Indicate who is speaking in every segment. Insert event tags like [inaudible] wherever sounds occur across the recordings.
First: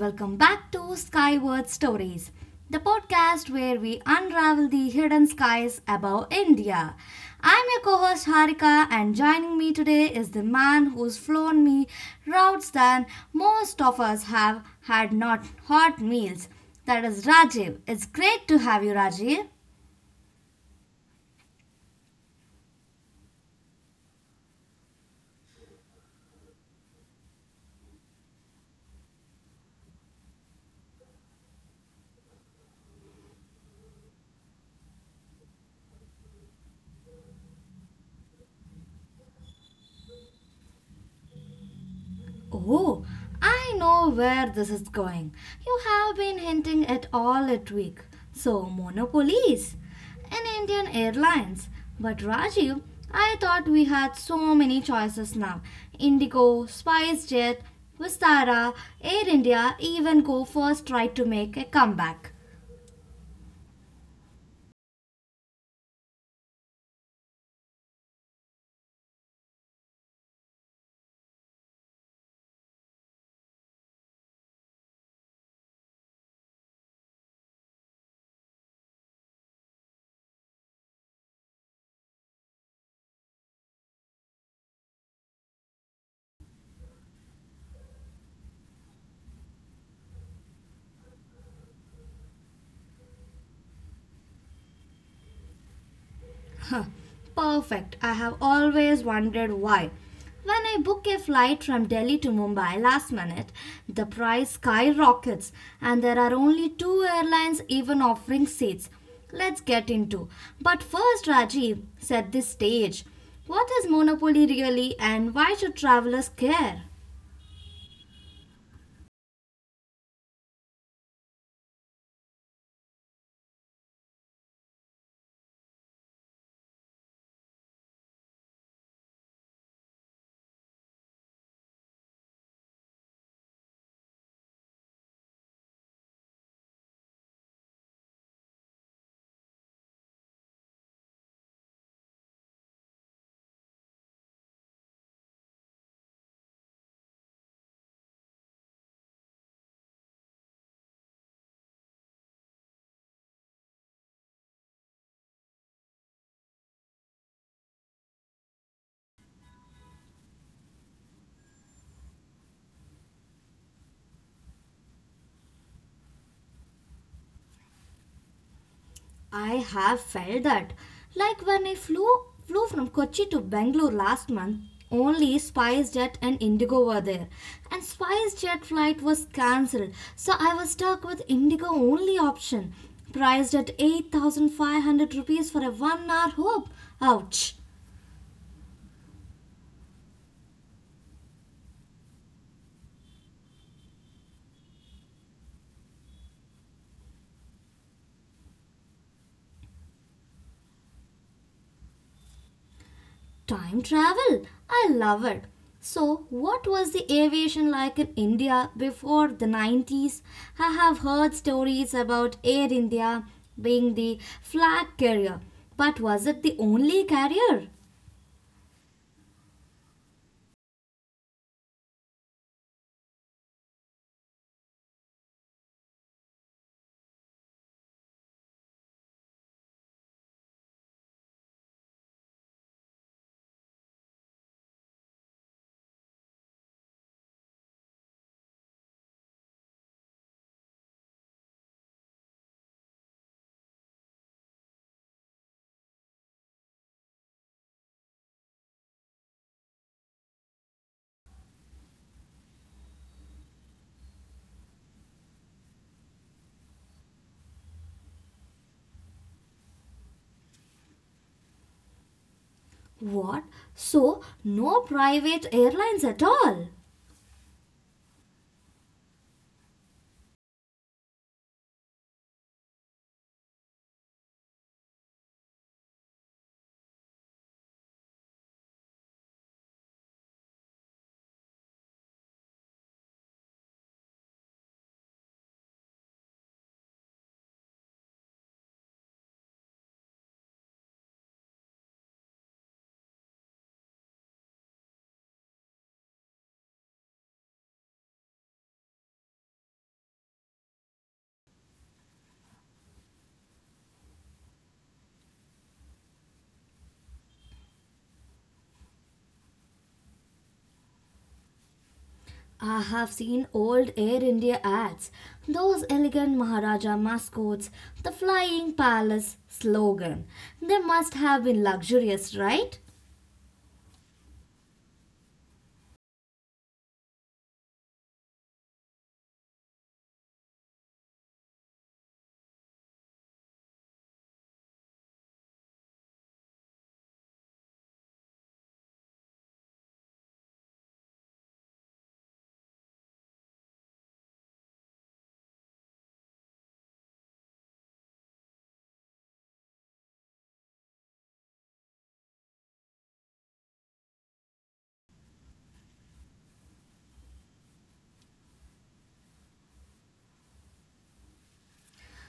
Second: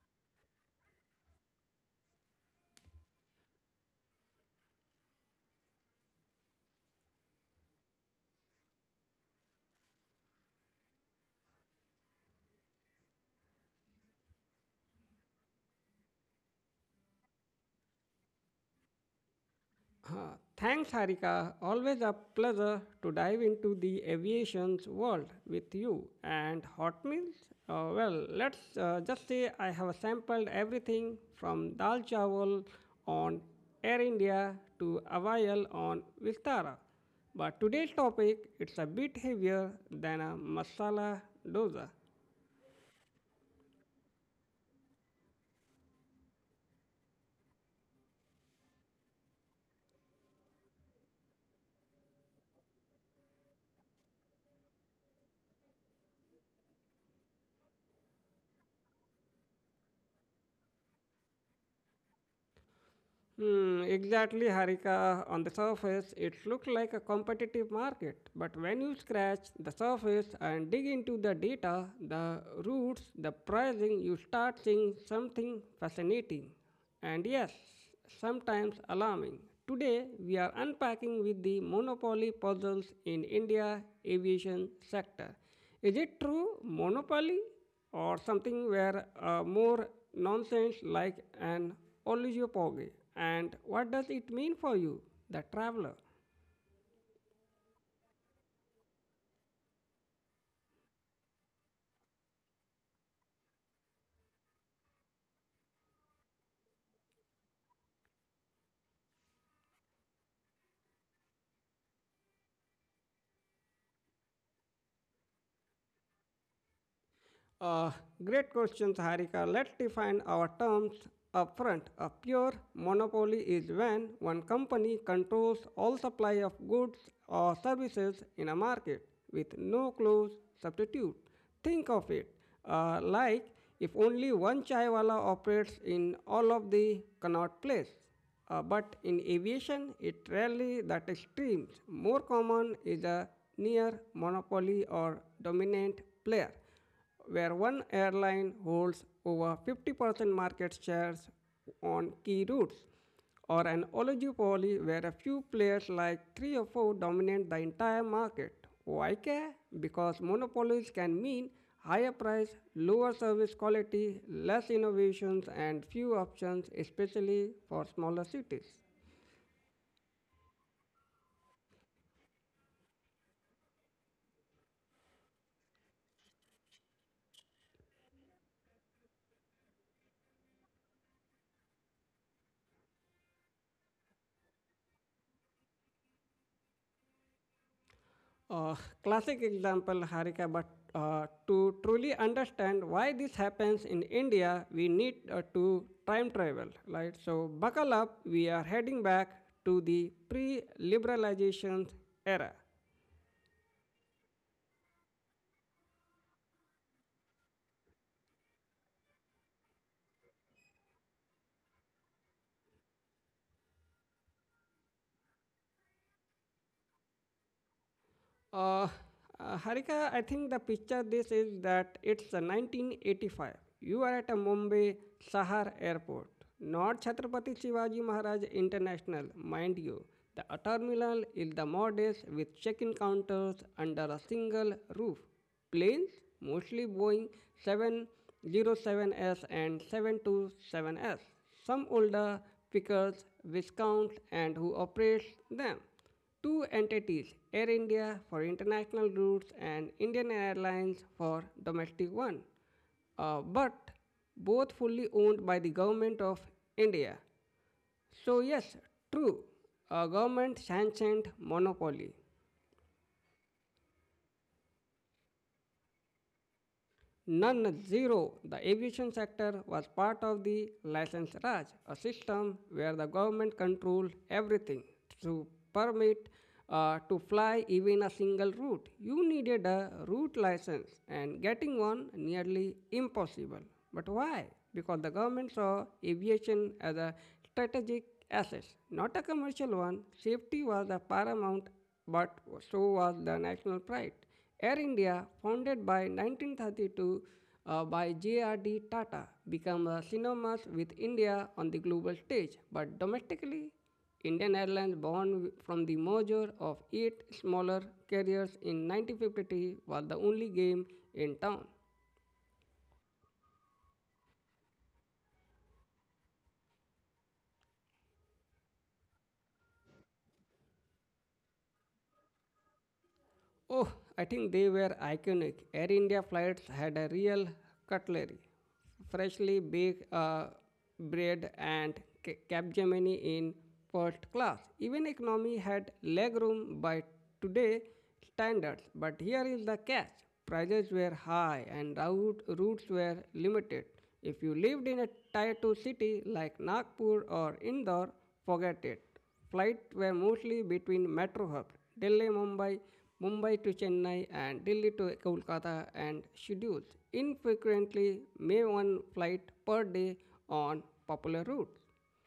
Speaker 1: welcome back to Skyward Stories, the podcast where we unravel the hidden skies above India. I'm your co host Harika, and joining me today is the man who's flown me routes than most of us have had not hot meals. That is Rajiv. It's great to have you, Rajiv.
Speaker 2: Uh, Thanks, Harika. Always a pleasure to dive into the aviation's world with you. And hot meals? Well, let's just say I have sampled everything from dal chawal on Air India to Avail on Vistara. But today's topic it's a bit heavier than a masala dosa.
Speaker 1: Oh, I know where this is going. You have been hinting at all at week. So, monopolies and Indian Airlines. But Rajiv, I thought we had so many choices now. Indigo, SpiceJet, Vistara, Air India even go first tried to make a comeback.
Speaker 2: Hmm, exactly, Harika. On the surface, it looks like a competitive market, but when you scratch the surface and dig into the data, the routes, the pricing, you start seeing something fascinating and yes, sometimes alarming. Today, we are unpacking with the monopoly puzzles in India aviation sector. Is it true monopoly or something where more nonsense like an oligopoly? And what does it mean for you, the traveler?
Speaker 1: Perfect. I have always wondered why. When I book a flight from Delhi to Mumbai last minute, the price skyrockets and there are only two airlines even offering seats. Let's get into. But first, Rajiv, set this stage. What is monopoly really and why should travelers care?
Speaker 2: Uh, Great questions, Harika. Let's define our terms upfront. A pure monopoly is when one company controls all supply of goods or services in a market with no close substitute. Think of it like if only one chaiwala operates in all of the Connaught Place. But in aviation, it rarely that extremes. More common is a near monopoly or dominant player where one airline holds over 50% market shares on key routes, or an oligopoly where a few players like three or four dominate the entire market. Why care? Because monopolies can mean higher price, lower service quality, less innovations, and few options, especially for smaller cities.
Speaker 1: I have felt that. Like when I flew from Kochi to Bangalore last month, only SpiceJet and Indigo were there. And SpiceJet flight was cancelled, so I was stuck with Indigo only option, priced at 8,500 rupees for a 1 hour hop. Ouch.
Speaker 2: Uh, Classic example, Harika, but to truly understand why this happens in India, we need to time travel, right? So, buckle up, we are heading back to the pre liberalization era.
Speaker 1: Time travel! I love it. So, what was the aviation like in India before the 90s? I have heard stories about Air India being the flag carrier, but was it the only carrier?
Speaker 2: Uh, Harika, I think the picture this is that it's 1985. You are at a Mumbai Sahar Airport, not Chhatrapati Shivaji Maharaj International, mind you. The terminal is the modest with check-in counters under a single roof. Planes, mostly Boeing 707s and 727s. Some older pickers, viscounts, and who operates them. Two entities, Air India for international routes and Indian Airlines for domestic one, but both fully owned by the government of India. So yes, true, a government sanctioned monopoly.
Speaker 1: What? So, no private airlines at all?
Speaker 2: Non zero, the aviation sector was part of the license Raj, a system where the government controlled everything through permit to fly even a single route. You needed a route license and getting one nearly impossible. But why? Because the government saw aviation as a strategic asset, not a commercial one. Safety was a paramount, but so was the national pride. Air India, founded by 1932 by J.R.D. Tata, became synonymous with India on the global stage. But domestically, Indian Airlines, born from the merger of 8 smaller carriers in 1953, was the only game in town.
Speaker 1: I have seen old Air India ads, those elegant Maharaja mascots, the flying palace slogan. They must have been luxurious, right?
Speaker 2: Oh, I think they were iconic. Air India flights had a real cutlery, freshly baked bread, and Capgemini in first class. Even economy had legroom by today standards. But here is the catch: prices were high and routes were limited. If you lived in a tier 2 city like Nagpur or Indore, forget it. Flights were mostly between metro hubs, Delhi, Mumbai, Mumbai to Chennai, and Delhi to Kolkata, and scheduled infrequently, may one flight per day on popular routes.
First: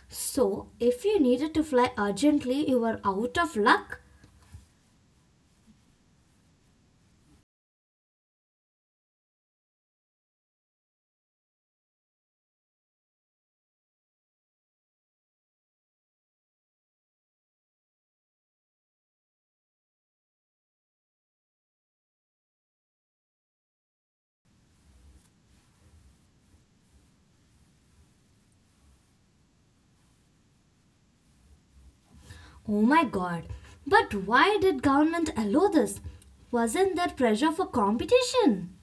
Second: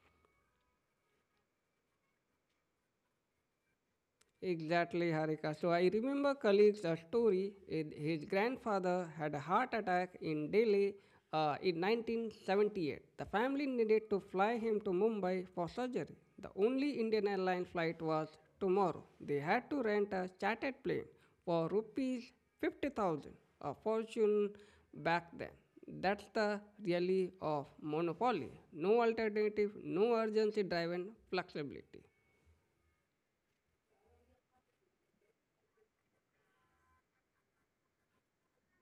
Speaker 1: So, if you needed to fly urgently, you were out of luck?
Speaker 2: Exactly, Harika. So I remember colleagues a story. His grandfather had a heart attack in Delhi in 1978. The family needed to fly him to Mumbai for surgery. The only Indian airline flight was tomorrow. They had to rent a chartered plane for rupees 50,000, a fortune back then. That's the reality of monopoly. No alternative, no urgency driven flexibility.
Speaker 1: Oh my god. But why did government allow this? Wasn't there pressure for competition?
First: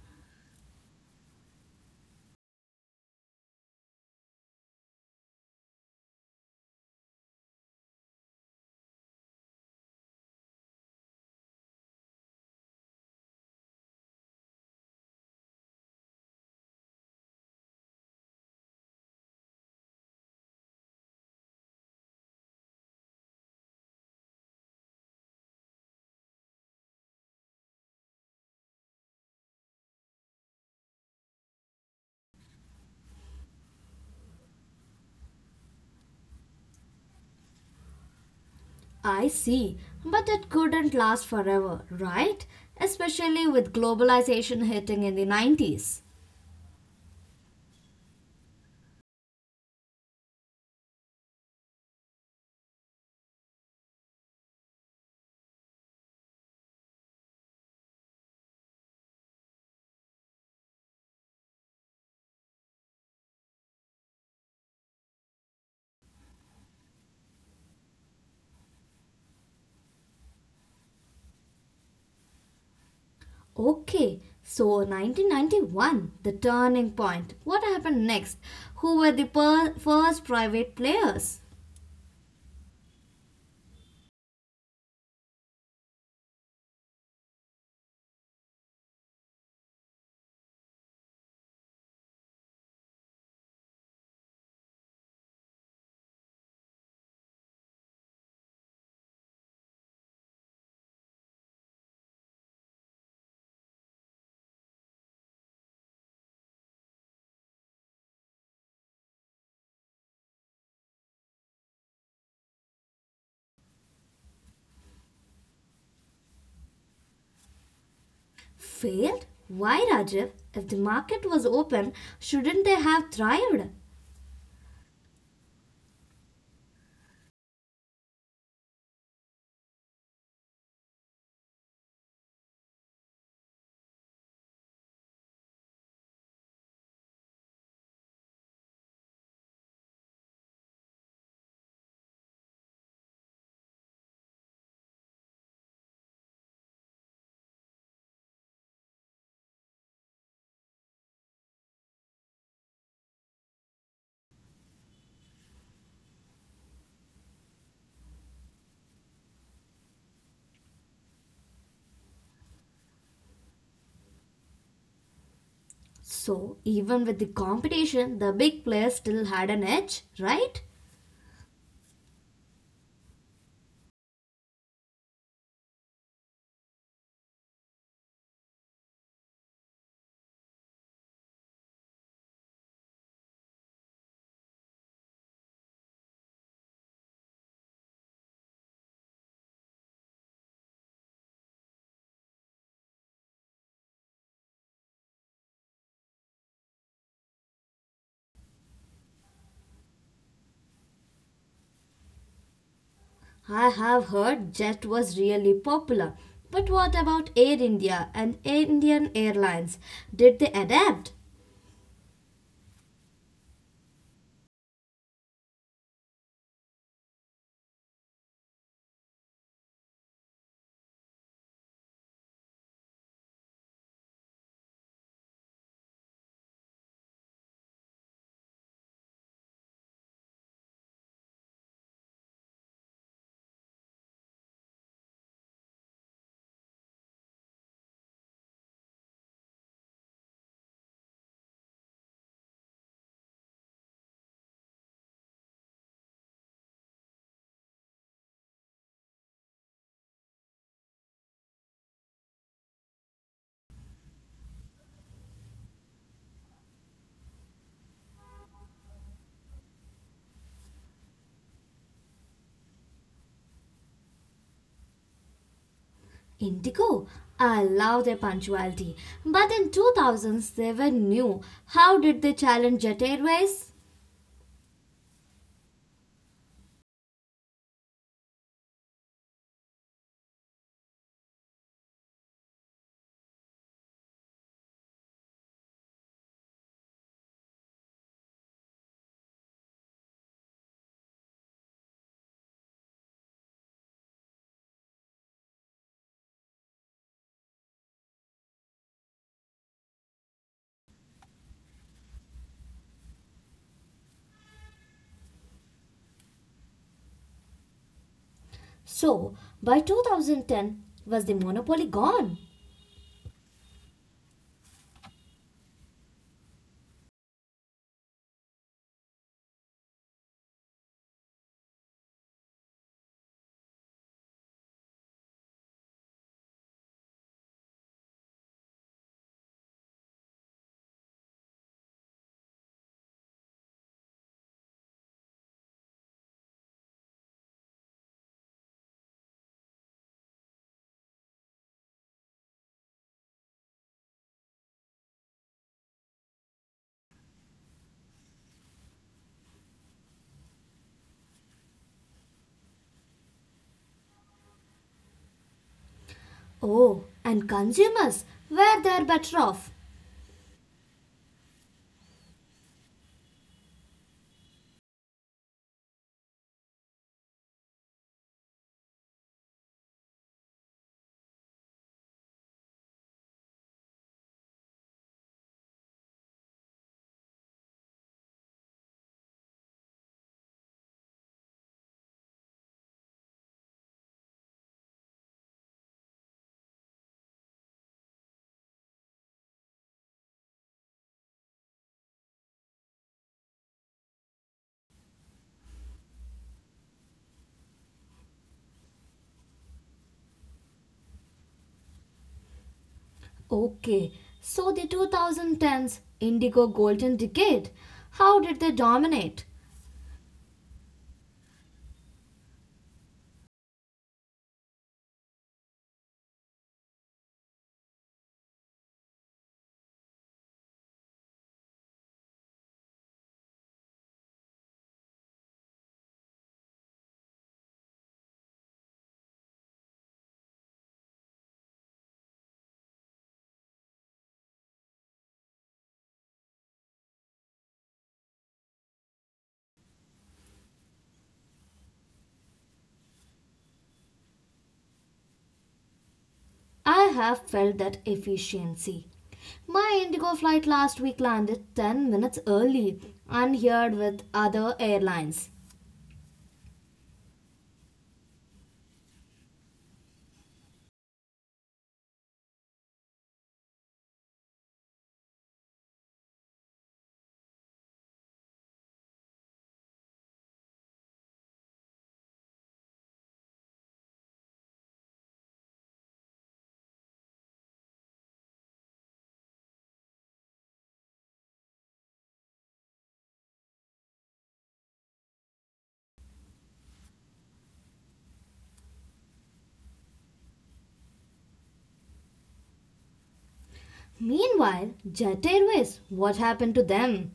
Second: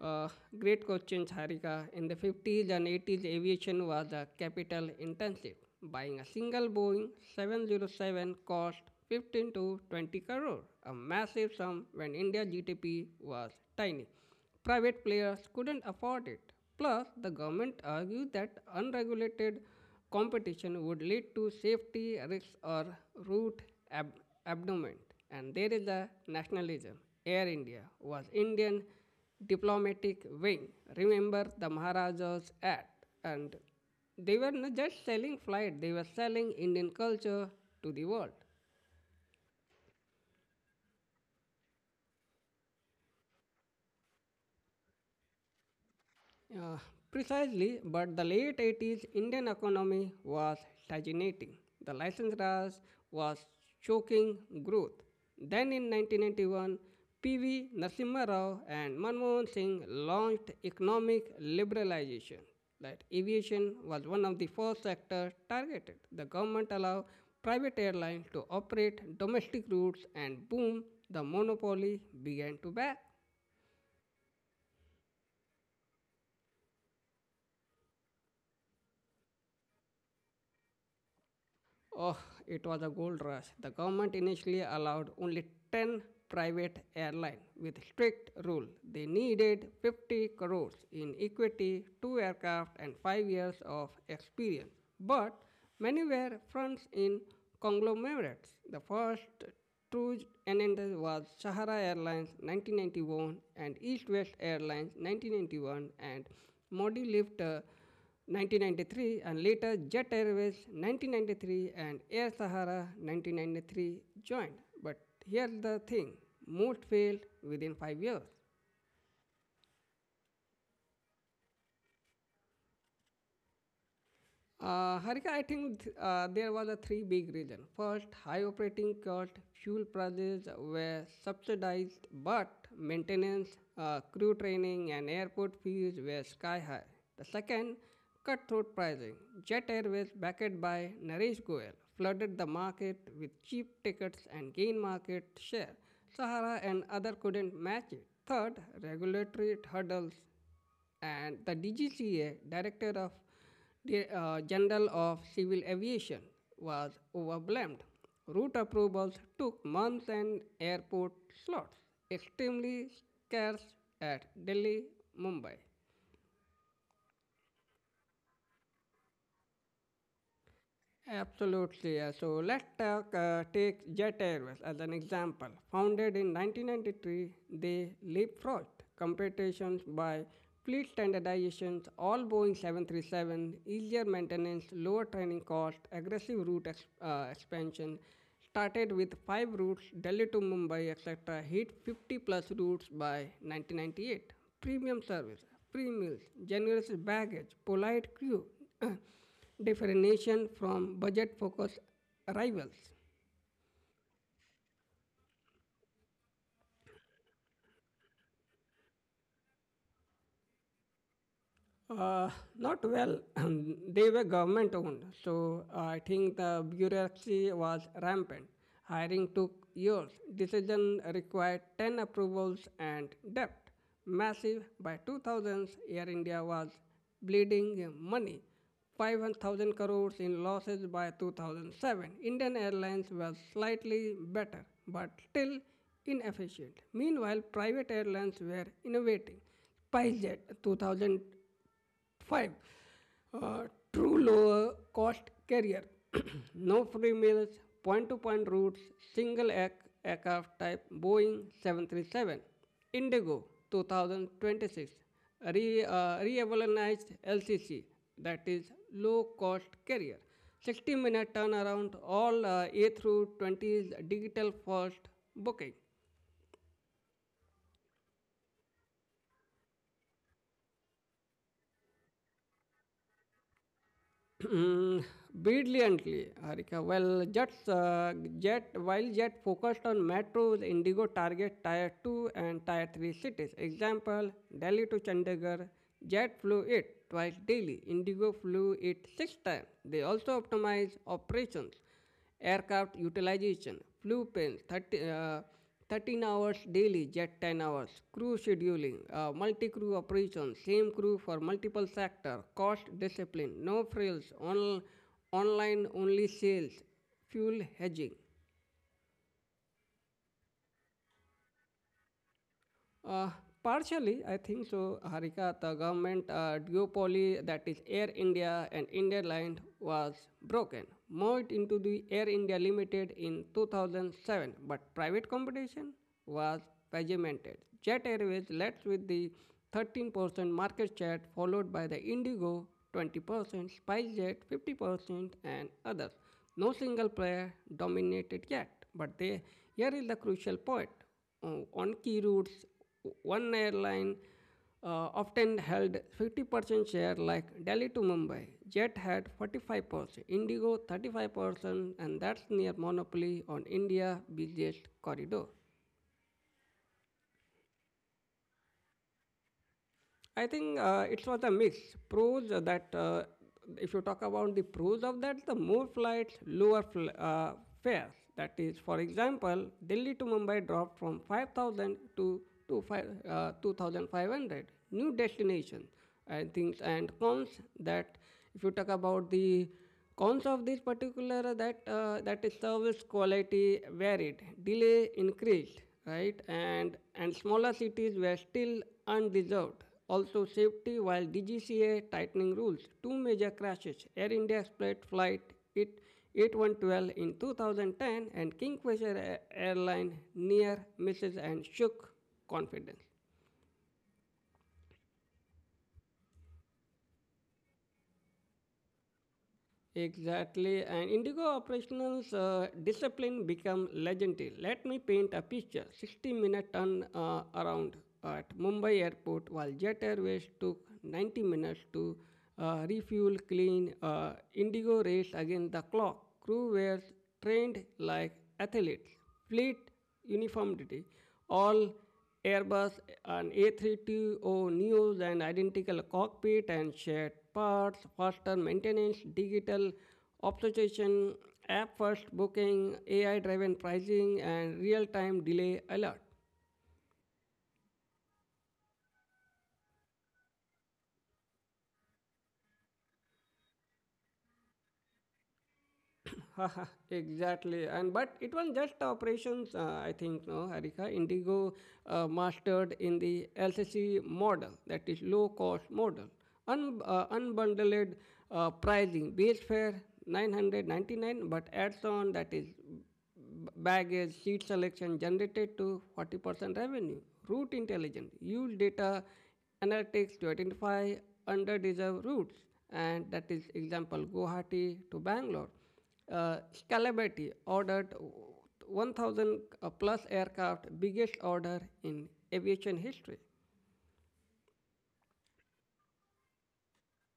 Speaker 2: Uh, Great question, Harika. In the 50s and 80s, aviation was a capital intensive. Buying a single Boeing 707 cost 15 to 20 crore, a massive sum when India's GDP was tiny. Private players couldn't afford it. Plus, the government argued that unregulated competition would lead to safety risks or route ab- abandonment. And there is the nationalism. Air India was Indian diplomatic wing. Remember the Maharajas Act. And they were not just selling flight, they were selling Indian culture to the world.
Speaker 1: I see, but it couldn't last forever, right? Especially with globalization hitting in the 90s.
Speaker 2: Uh, Precisely, but the late 80s Indian economy was stagnating. The license Raj was choking growth. Then in 1991, P.V. Narasimha Rao and Manmohan Singh launched economic liberalization. That aviation was one of the first sectors targeted. The government allowed private airlines to operate domestic routes and boom, the monopoly began to back.
Speaker 1: Okay, so 1991, the turning point. What happened next? Who were the first private players?
Speaker 2: Oh, it was a gold rush. The government initially allowed only 10 private airlines with strict rule. They needed 50 crores in equity, two aircraft and 5 years of experience. But many were fronts in conglomerates. The first true entity was Sahara Airlines 1991 and East West Airlines 1991 and Modi lived a 1993 and later Jet Airways 1993 and Air Sahara 1993 joined. But here's the thing most failed within 5 years.
Speaker 1: Failed? Why, Rajiv? If the market was open, shouldn't they have thrived?
Speaker 2: Harika, I think there was a three big reason. First, high operating cost, fuel prices were subsidized, but maintenance, crew training, and airport fees were sky high. The second, cutthroat pricing. Jet Airways, backed by Naresh Goyal, flooded the market with cheap tickets and gained market share. Sahara and other couldn't match it. Third, regulatory hurdles and the DGCA, Director of the General of Civil Aviation, was overwhelmed. Route approvals took months and airport slots, extremely scarce at Delhi, Mumbai.
Speaker 1: So, even with the competition, the big players still had an edge, right?
Speaker 2: Absolutely. So let's talk, take Jet Airways as an example. Founded in 1993, they leapfrogged competitions by fleet standardizations, all Boeing 737, easier maintenance, lower training cost, aggressive route expansion. Started with five routes, Delhi to Mumbai, etc. Hit 50 plus routes by 1998. Premium service, free meals, generous baggage, polite crew. [clears throat] Differentiation from budget focused rivals.
Speaker 1: I have heard Jet was really popular. But what about Air India and Indian Airlines? Did they adapt?
Speaker 2: Uh, Not well. [clears throat] They were government owned, so I think the bureaucracy was rampant. Hiring took years. Decision required 10 approvals and debt. Massive. By 2000s, Air India was bleeding money. 5,000 crores in losses by 2007. Indian Airlines was slightly better, but still inefficient. Meanwhile, private airlines were innovating. SpiceJet 2000 5. Uh, True lower cost carrier. [clears throat] No free meals, point to point routes, single act aircraft type Boeing 737. Indigo 2026. Revolutionized LCC, that is low cost carrier. 60-minute turnaround, all A through 20 is digital first booking.
Speaker 1: Indigo. I love their punctuality. But in 2000s, they were new. How did they challenge Jet Airways?
Speaker 2: [clears throat] Brilliantly, Harika. Well, while Jet focused on metros, Indigo target Tier 2 and Tier 3 cities. Example, Delhi to Chandigarh, Jet flew it twice daily. Indigo flew it six times. They also optimized operations Aircraft utilization, flu plane, 13 hours daily, jet 10 hours, crew scheduling, multi-crew operation, same crew for multiple sector, cost discipline, no frills, online only sales, fuel hedging.
Speaker 1: So, by 2010, was the monopoly gone?
Speaker 2: Uh, Partially, I think so, Harika. The government duopoly, that is Air India and India Line, was broken, merged into the Air India Limited in 2007. But private competition was regimented. Jet Airways led with the 13% market share, followed by the Indigo 20%, SpiceJet 50%, and others. No single player dominated yet. But they, here is the crucial point on key routes, one airline often held 50% share like Delhi to Mumbai. Jet had 45%, Indigo 35%, and that's near monopoly on India's busiest corridor.
Speaker 1: Oh, and consumers, where they're better off.
Speaker 2: I think it was a mix. Pros that if you talk about the pros of that, the more flights, lower fares. That is, for example, Delhi to Mumbai dropped from 5,000 to five, 2,500. New destination and things and cons that if you talk about the cons of this particular, that is service quality varied, delay increased, right, and smaller cities were still undeserved. Also, safety while DGCA tightening rules, two major crashes: Air India's split flight it 8112 in 2010 and Kingfisher Airline near misses and shook confidence.
Speaker 1: Okay, so the 2010s indigo golden decade, how did they dominate?
Speaker 2: Exactly, and Indigo Operational's discipline became legendary. Let me paint a picture 60 minute turn around at Mumbai airport, while Jet Airways took 90 minutes to refuel, clean. Indigo raced against the clock. Crew were trained like athletes, fleet uniformity, all Airbus and A320neos and identical cockpit and shared parts, faster maintenance, digital optimization, app-first booking, AI-driven pricing, and real-time delay alert.
Speaker 1: I have felt that efficiency. My indigo flight last week landed 10 minutes early, unheard with other airlines.
Speaker 2: [laughs] Exactly and but it was just operations I think no harika indigo mastered in the L C C model that is low cost model unbundled pricing base fare 999 but adds on that is baggage, seat selection generated to 40% revenue. Route intelligence use data analytics to identify underdeserved routes, and that is example Guwahati to Bangalore. Scalability ordered 1,000 plus aircraft, biggest order in aviation history.
Speaker 1: Meanwhile, Jet Airways, what happened to them?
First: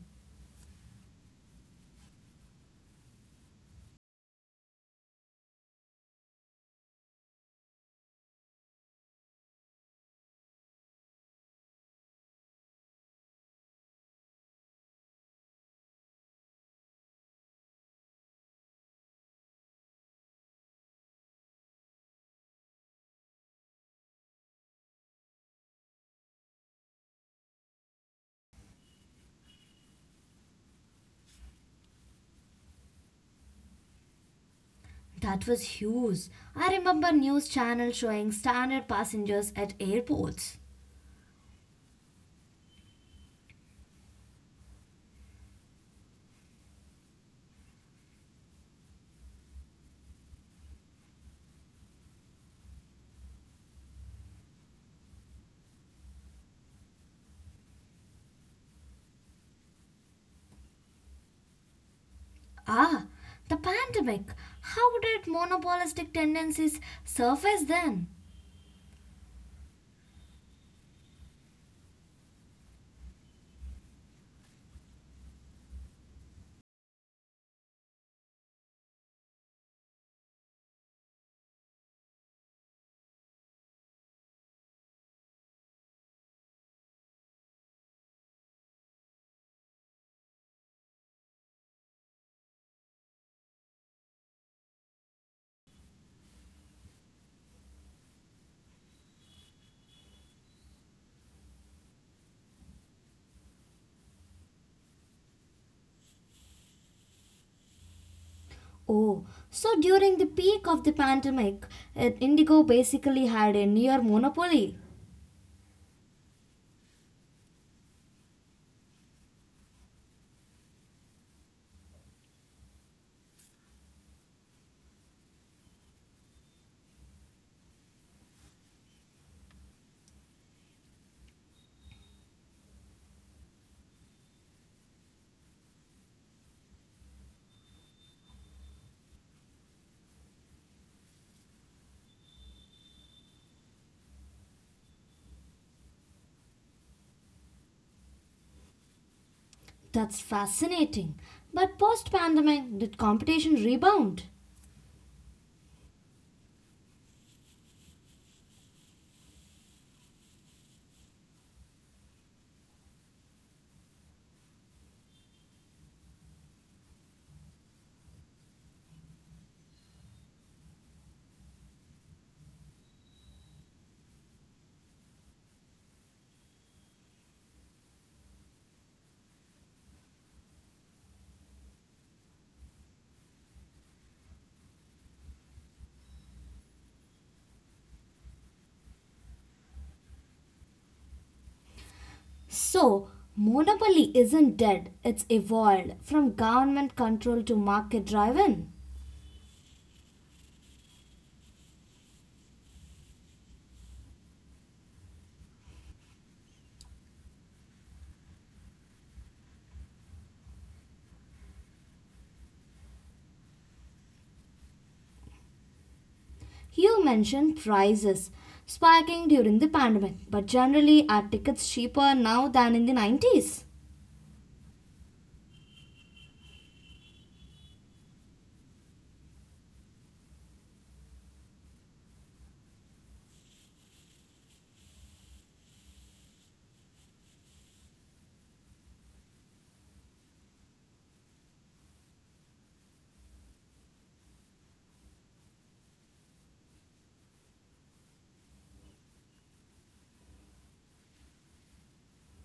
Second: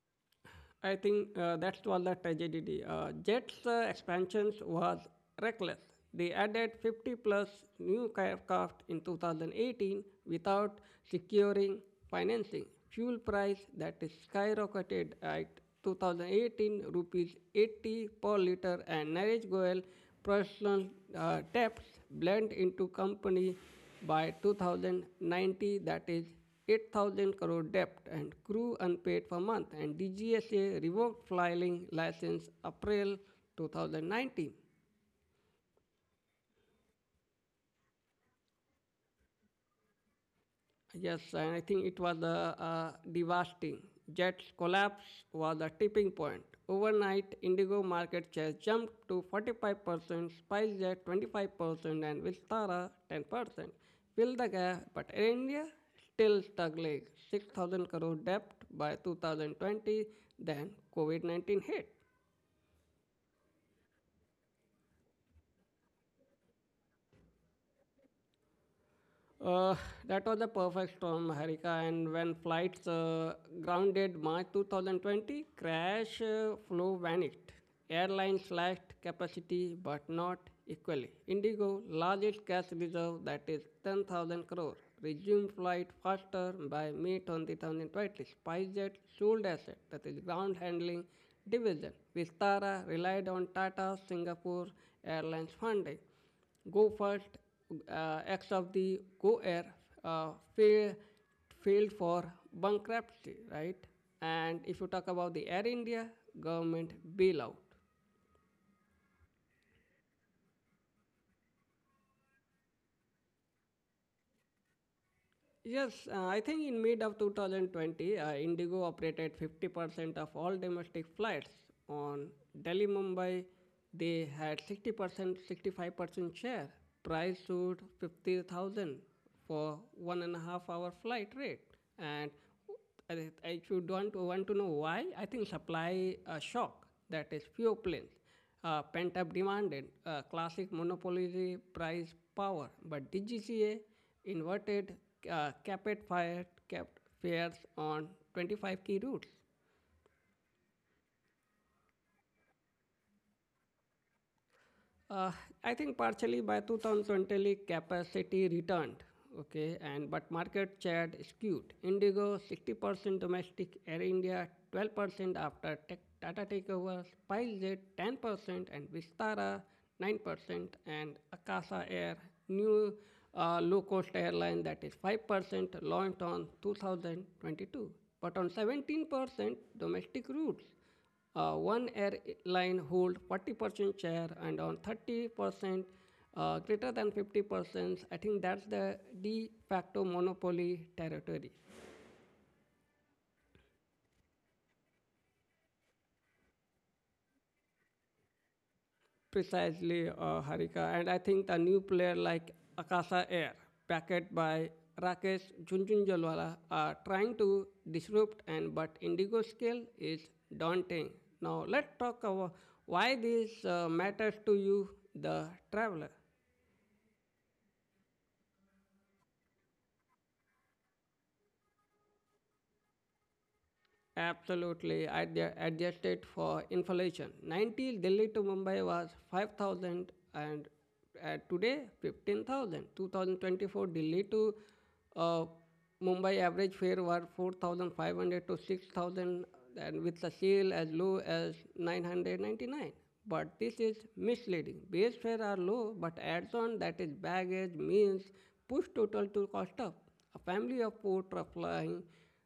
Speaker 2: I think that's all the tragedy. Jets' expansions was reckless. They added 50 plus new aircraft in 2018 without securing financing. Fuel price that is skyrocketed at 2018 rupees 80 per liter and Naresh Goel personal debts blend into company by 2090 that is 8,000 crore debt and crew unpaid for month and DGSA revoked flying license April 2019.
Speaker 1: That was huge. I remember news channel showing stranded passengers at airports.
Speaker 2: Yes, and I think it was devastating. Jet's collapse was a tipping point. Overnight, Indigo market share jumped to 45%, SpiceJet 25%, and Vistara 10%. Fill the gap, but Air India still struggling. 6,000 crore debt by 2020, then COVID 19 hit.
Speaker 1: Ah, the pandemic. How did monopolistic tendencies surface then?
Speaker 2: Uh, that was a perfect storm, Harika. And when flights grounded March 2020, crash flow vanished. Airlines slashed capacity, but not equally. Indigo, largest cash reserve, that is 10,000 crore, resumed flight faster by May 2020. SpiceJet sold asset, that is ground handling division. Vistara relied on Tata Singapore Airlines funding go first acts of the go air uh, fail, failed for bankruptcy, right? And if you talk about the Air India government bailout,
Speaker 1: Oh, so during the peak of the pandemic, Indigo basically had a near monopoly.
Speaker 2: yes, I think in mid of 2020, Indigo operated 50% of all domestic flights on Delhi Mumbai. They had 60% 65% share. Price stood 50,000 for 1.5 hour flight rate. And I should want to know why. I think supply shock, that is few planes, pent up demand, classic monopoly price power. But DGCA inverted capit fired, kept fares on 25 key routes.
Speaker 1: That's fascinating. But post pandemic, did competition rebound?
Speaker 2: Uh, I think partially by 2020 capacity returned, okay, and but market share skewed. Indigo 60% domestic, Air India 12% after tech, Tata takeover, SpiceJet 10% and Vistara 9% and Akasa Air, new low-cost airline, that is 5%, launched on 2022, but on 17% domestic routes. One airline hold 40% share and on 30% greater than 50%. I think that's the de facto monopoly territory.
Speaker 1: So, monopoly isn't dead, it's evolved from government control to market driven.
Speaker 2: Precisely, Harika. And I think the new player like Akasa Air, backed by Rakesh Junjunjalwala, are trying to disrupt, and but Indigo scale is daunting. Now, let's talk about why this matters to you, the traveler.
Speaker 1: You mentioned prices spiking during the pandemic, but generally are tickets cheaper now than in the 90s?
Speaker 2: Absolutely, at the adjusted for inflation. 90 Delhi to Mumbai was 5,000 and today 15,000. 2024 Delhi to uh, Mumbai average fare were 4,500 to 6,000 and with the sale as low as 999. But this is misleading. Base fare are low, but adds on, that is baggage, means push total to cost up. A family of four traveling.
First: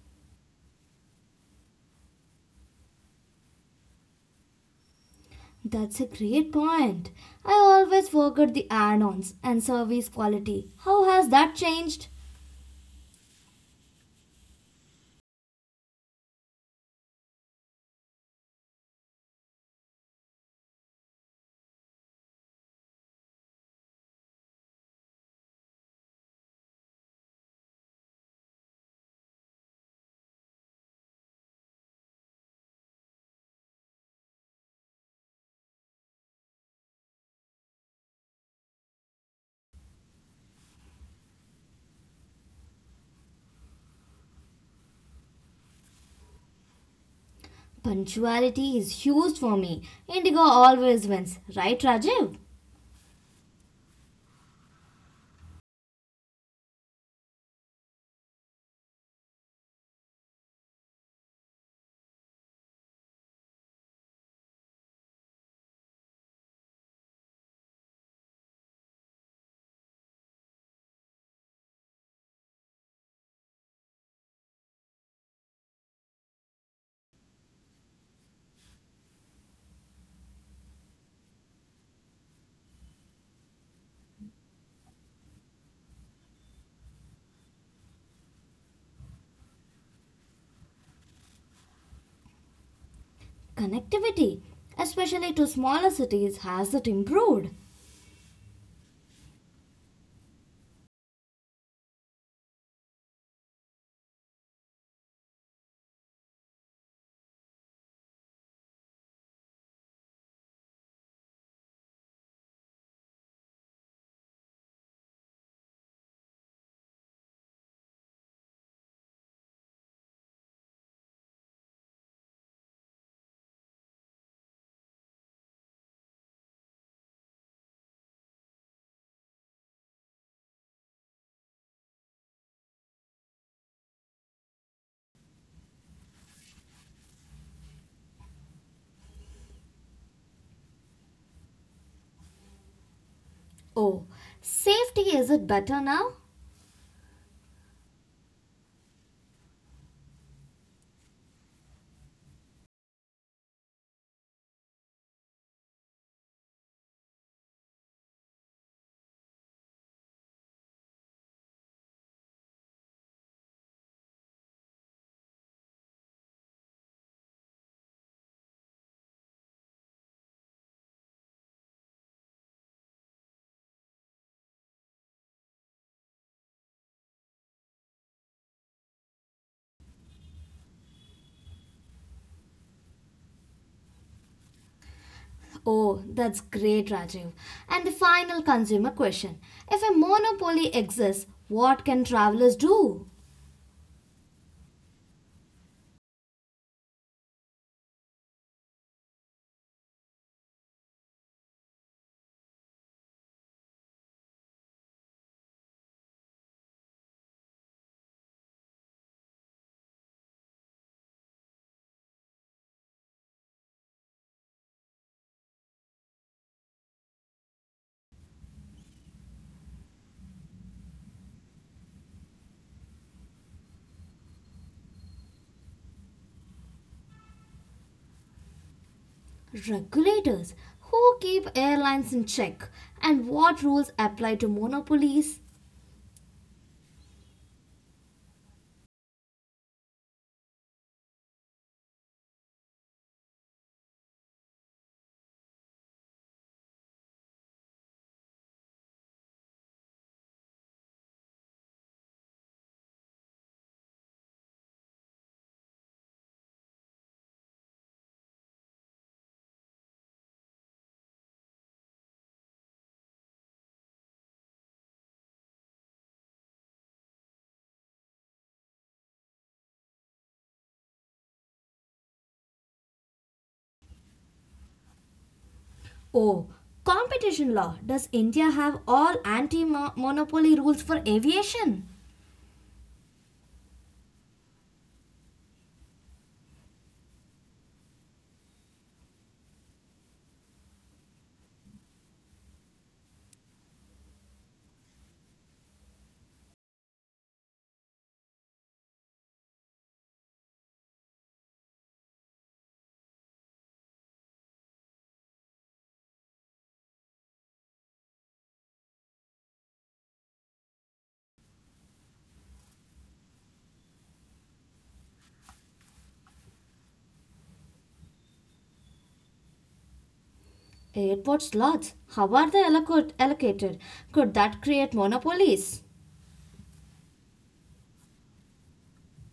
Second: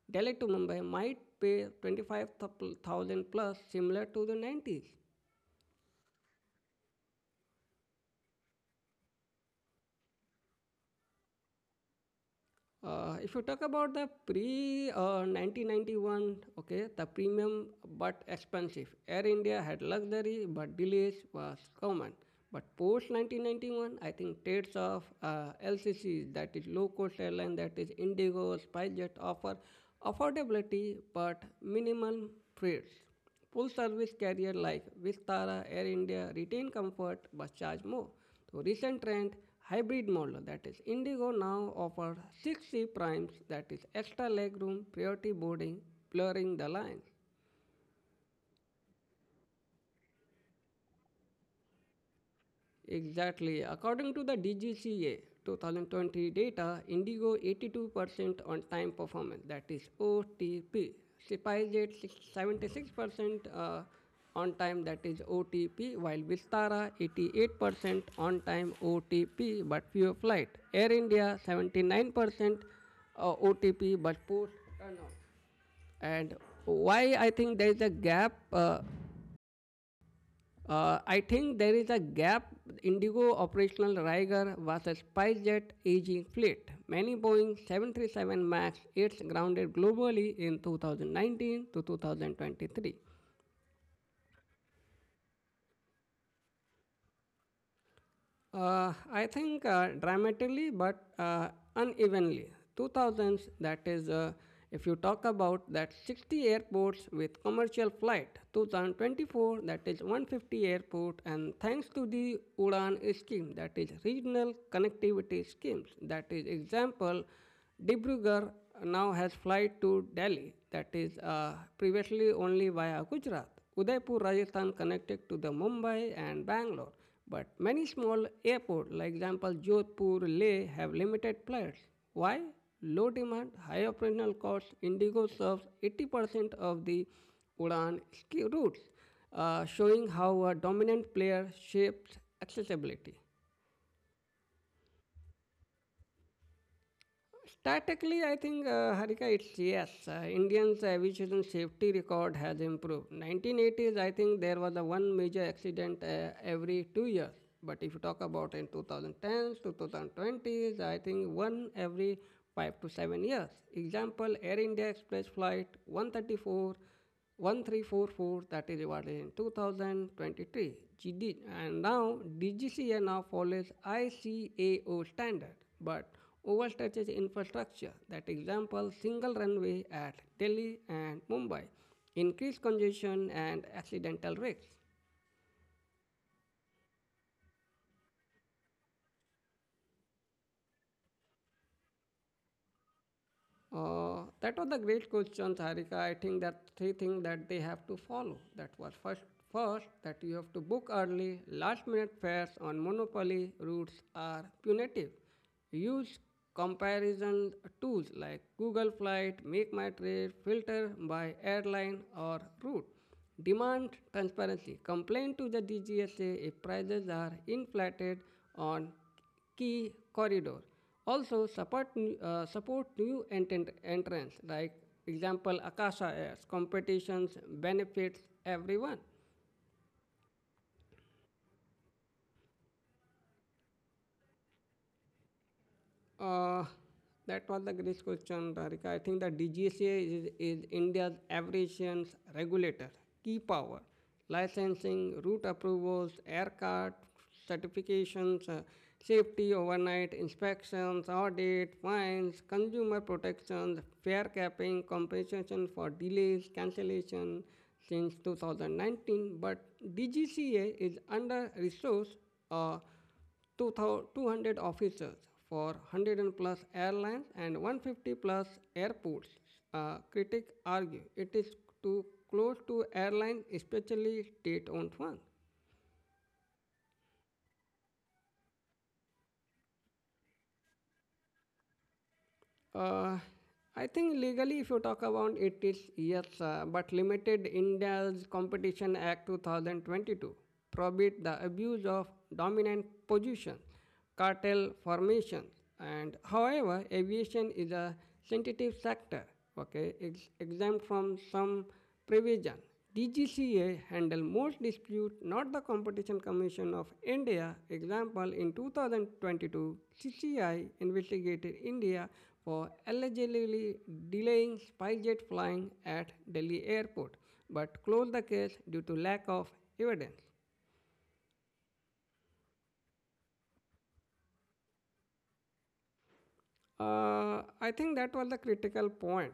Speaker 2: Delhi to Mumbai might pay 25,000 plus, similar to the 90s.
Speaker 1: That's a great point. I always forget the add-ons and service quality. How has that changed?
Speaker 2: If you talk about the pre 1991, okay, the premium but expensive. Air India had luxury but delays was common. But post 1991, I think trades of LCCs, that is low cost airline, that is Indigo, SpiceJet, offer affordability but minimal fares. Full service carrier like Vistara, Air India retain comfort but charge more. So recent trend hybrid model, that is Indigo now offers 6 C primes, that is extra legroom, priority boarding, blurring the lines.
Speaker 1: Punctuality is huge for me. Indigo always wins, right Rajiv?
Speaker 2: Exactly. According to the DGCA 2020 data, Indigo 82% on time performance, that is OTP. Sipai Jet 76% on time, that is OTP, while Vistara 88% on time OTP but fewer flight. Air India 79% OTP but poor turnout. And why I think there is a gap I think there is a gap. Indigo operational Riger was a SpiceJet aging fleet. Many Boeing 737 MAX 8s grounded globally in 2019 to 2023.
Speaker 1: Connectivity, especially to smaller cities, has it improved?
Speaker 2: I think dramatically, but unevenly. 2000s, that is, if you talk about that 60 airports with commercial flight, 2024, that is 150 airport, and thanks to the Udan scheme, that is regional connectivity schemes, that is example, Dibrugarh now has flight to Delhi, that is previously only via Gujarat. Udaipur, Rajasthan connected to the Mumbai and Bangalore, but many small airports, like example Jodhpur, Leh, have limited flights. Why? Low demand, high operational costs. Indigo serves 80% of the Udan ski routes, showing how a dominant player shapes accessibility.
Speaker 1: Oh, safety is it better now?
Speaker 2: Statically, I think, Harika, it's yes. Indians' aviation safety record has improved. 1980s, I think there was a one major accident every 2 years. But if you talk about in 2010s, 2020s, I think one every 5 to 7 years. Example, Air India Express flight 1344, that is awarded in 2023 GD, and now DGCA now follows ICAO standard but overstretches infrastructure that example single runway at Delhi and Mumbai increased congestion and accidental risks.
Speaker 1: Oh, that's great, Rajiv. And the final consumer question, if a monopoly exists, what can travelers do?
Speaker 2: That was the great question, Sarika. I think that three things that they have to follow. That was first that you have to book early. Last minute fares on monopoly routes are punitive. Use comparison tools like Google Flight, Make My Trip, filter by airline or route. Demand transparency. Complain to the DGSA if prices are inflated on key corridor. Also support new entrants like example Akasha Airs, competitions benefits everyone.
Speaker 1: Regulators. Who keep airlines in check? And what rules apply to monopolies?
Speaker 2: Uh, that was the great question, Tarika. I think the DGCA is India's aviation regulator, key power, licensing, route approvals, aircraft certifications, safety overnight inspections, audit, fines, consumer protections, fare capping, compensation for delays, cancellation since 2019. But DGCA is under resourced. Uh, 200 officers for 100 plus airlines and 150 plus airports. Critics argue it is too close to airlines, especially state owned ones.
Speaker 1: Oh, competition law. Does India have all anti monopoly rules for aviation?
Speaker 2: Uh, I think legally, if you talk about it, is yes, but limited. India's Competition Act 2022 prohibit the abuse of dominant position, cartel formation, and however, aviation is a sensitive sector. Okay, it's exempt from some provision. DGCA handle most dispute, not the Competition Commission of India. Example, in 2022, CCI investigated India for allegedly delaying Spyjet flying at Delhi airport, but closed the case due to lack of evidence.
Speaker 1: Airport slots. How are they allocated? Could that create monopolies?
Speaker 2: I think that was the critical point.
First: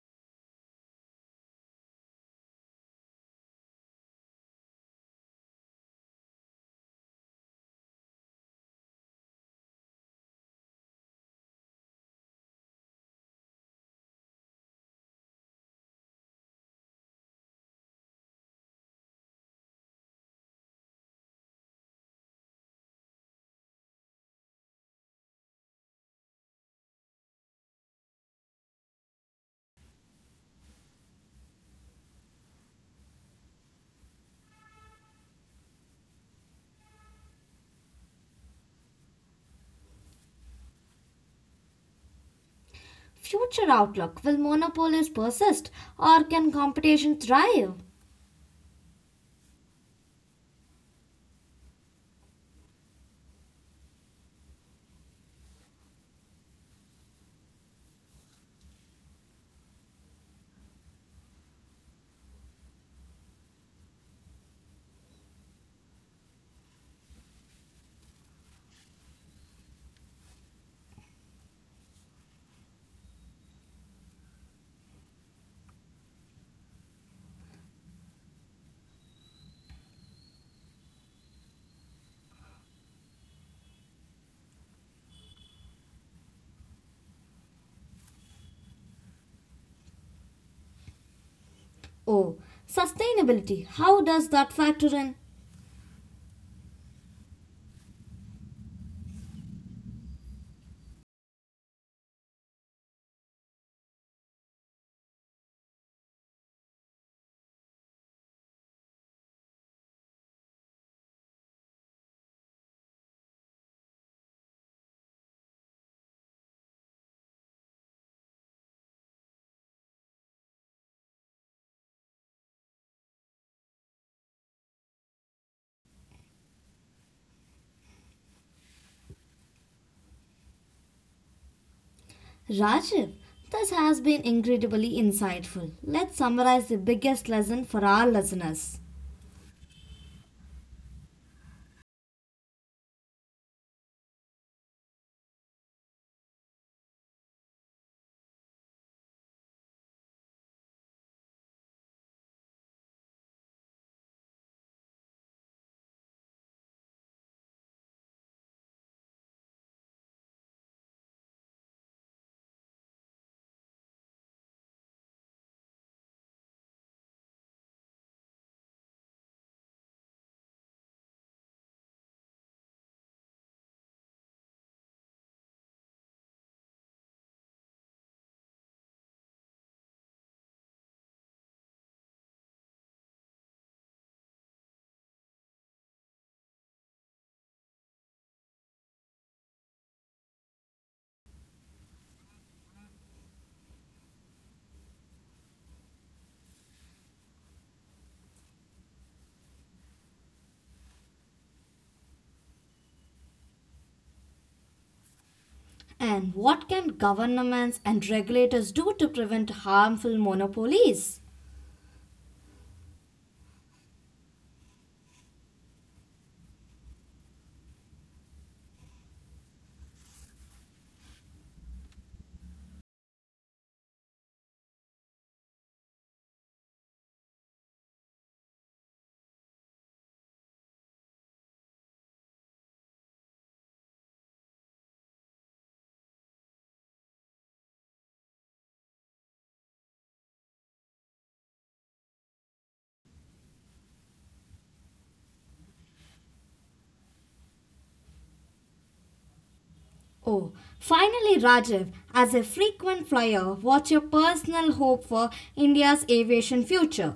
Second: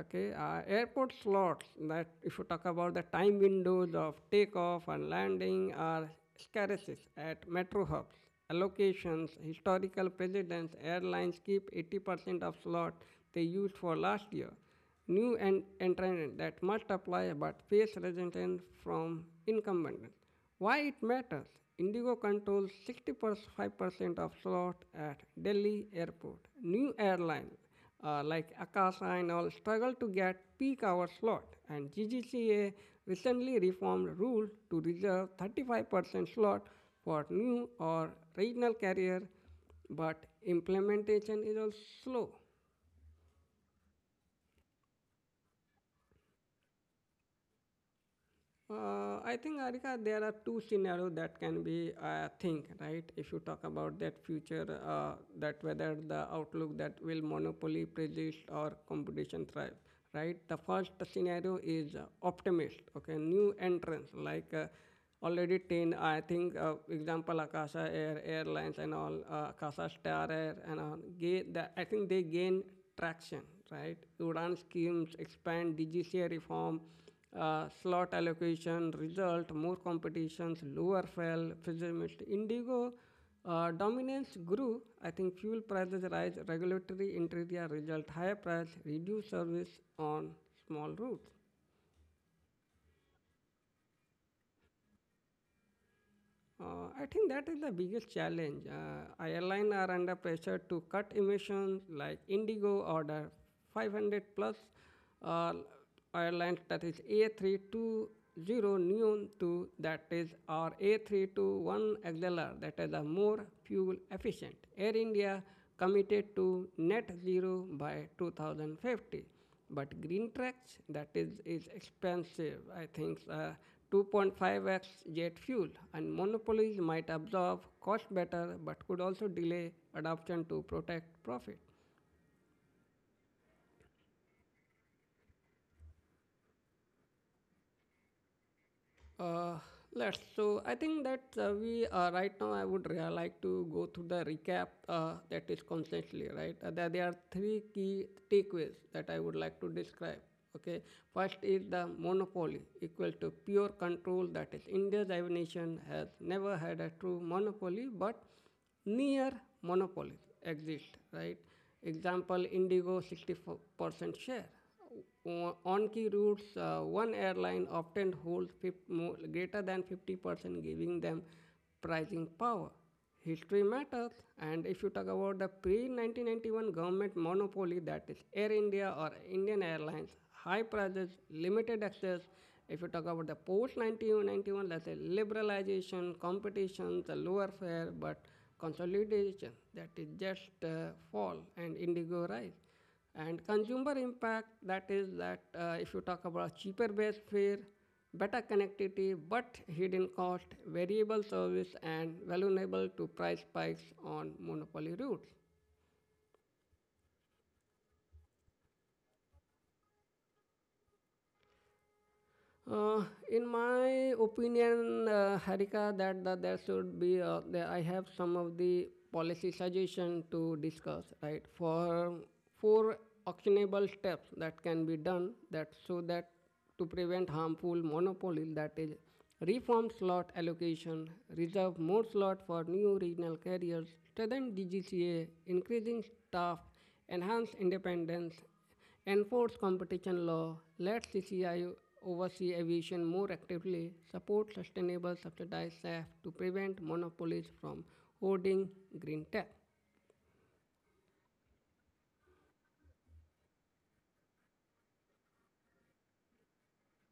Speaker 2: Okay, airport slots that if you talk about the time windows of takeoff and landing are scarces at metro hubs. Allocations, historical presidents, airlines keep 80% of slot they used for last year. New entrants that must apply but face resistance from incumbents. Why it matters? Indigo controls 65% of slots at Delhi Airport. New airlines like Akasa and all struggle to get peak hour slot, and GGCA recently reformed rule to reserve 35% slot for new or regional carrier, but implementation is also slow.
Speaker 1: Future outlook. Will monopolies persist or can competition thrive?
Speaker 2: I think, Arika, there are two scenarios that can be think, right? If you talk about that future, that whether the outlook that will monopoly persist or competition thrive, right? The first scenario is optimist, okay? New entrants like already 10, I think, example, Akasha Air, Airlines and all, Akasha Star Air and all, gain, the, I think they gain traction, right? Udan schemes expand, DGCA reform, slot allocation, result, more competitions, lower fuel, physiomist. Indigo dominance grew. I think fuel prices rise, regulatory interior result, higher price, reduced service on small routes.
Speaker 1: Oh, sustainability. How does that factor in?
Speaker 2: I think that is the biggest challenge. Airlines are under pressure to cut emissions, like Indigo order 500 plus uh, airlines that is A320 Neon 2, that is, or A321 XLR, that is a more fuel efficient. Air India committed to net zero by 2050. But green tracks, that is expensive. I think 2.5x jet fuel and monopolies might absorb cost better but could also delay adoption to protect profit.
Speaker 1: Rajiv, this has been incredibly insightful. Let's summarize the biggest lesson for our listeners.
Speaker 2: Uh, let's. So I think that we right now I would like to go through the recap that is constantly right. There are three key takeaways that I would like to describe. Okay, first is the monopoly equal to pure control. That is, India's aviation has never had a true monopoly, but near monopoly exist, right? Example, Indigo 64% share. On key routes, one airline often holds greater than 50%, giving them pricing power. History matters, and if you talk about the pre 1991 government monopoly, that is Air India or Indian Airlines, high prices, limited access. If you talk about the post 1991, let's say liberalization, competition, the lower fare, but consolidation, that is just fall and indigo rise. And consumer impact, that is that if you talk about cheaper base fare, better connectivity, but hidden cost, variable service, and vulnerable to price spikes on monopoly routes.
Speaker 1: And what can governments and regulators do to prevent harmful monopolies?
Speaker 2: Uh, in my opinion, Harika, that there should be, I have some of the policy suggestion to discuss, right? For four actionable steps that can be done that so that to prevent harmful monopoly, that is, reform slot allocation, reserve more slot for new regional carriers, strengthen DGCA, increasing staff, enhance independence, enforce competition law, let CCI oversee aviation more actively, support sustainable subsidized SAF to prevent monopolies from hoarding green tech.
Speaker 1: Oh, finally, Rajiv, as a frequent flyer, what's your personal hope for India's aviation future?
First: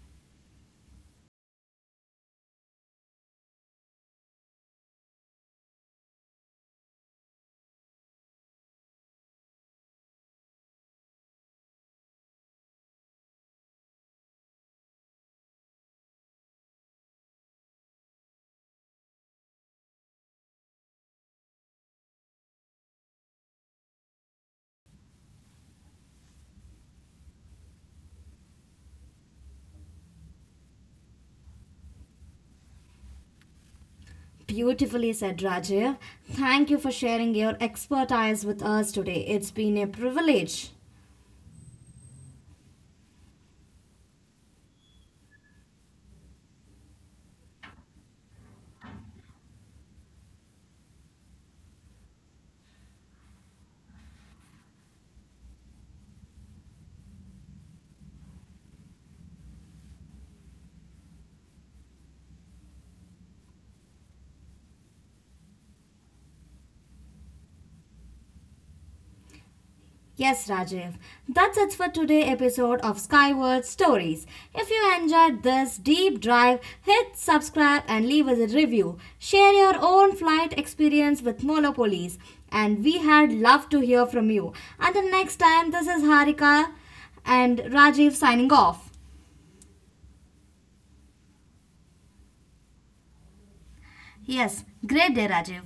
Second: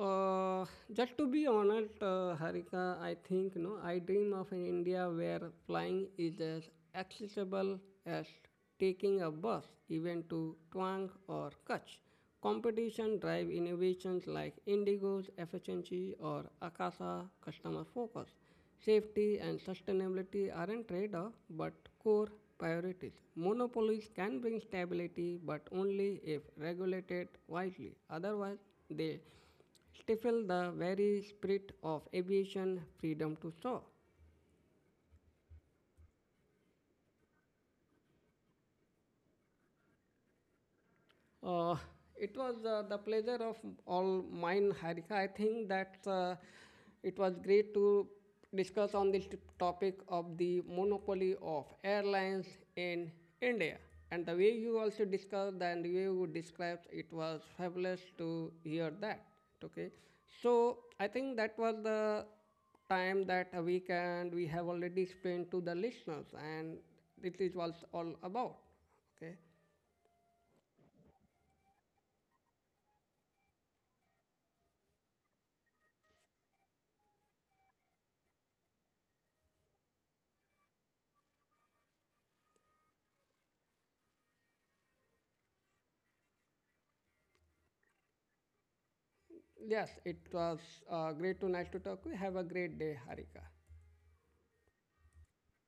Speaker 2: Uh, just to be honest, Harika, I think no. I dream of an India where flying is as accessible as taking a bus, even to Twang or Kutch. Competition drive innovations like Indigo's efficiency or Akasa customer focus. Safety and sustainability aren't trade-off, but core priorities. Monopolies can bring stability, but only if regulated wisely. Otherwise, they stifle the very spirit of aviation freedom to soar.
Speaker 1: Beautifully said, Rajiv. Thank you for sharing your expertise with us today. It's been a privilege.
Speaker 2: Uh, it was the pleasure of all mine, Harika. I think that it was great to discuss on this topic of the monopoly of airlines in India. And the way you also discussed and the way you described it was fabulous to hear that. Okay, so I think that was the time that we can. We have already explained to the listeners, and it is was all about. Okay.
Speaker 1: Yes, Rajiv. That's it for today's episode of Skyward Stories. If you enjoyed this deep dive, hit subscribe and leave us a review. Share your own flight experience with Molopolis, and we had love to hear from you. Until next time, this is Harika and Rajiv signing off.
Speaker 2: Yes, it was great to nice to talk to you. Have a great day, Harika.
Speaker 1: Yes, great day, Rajiv.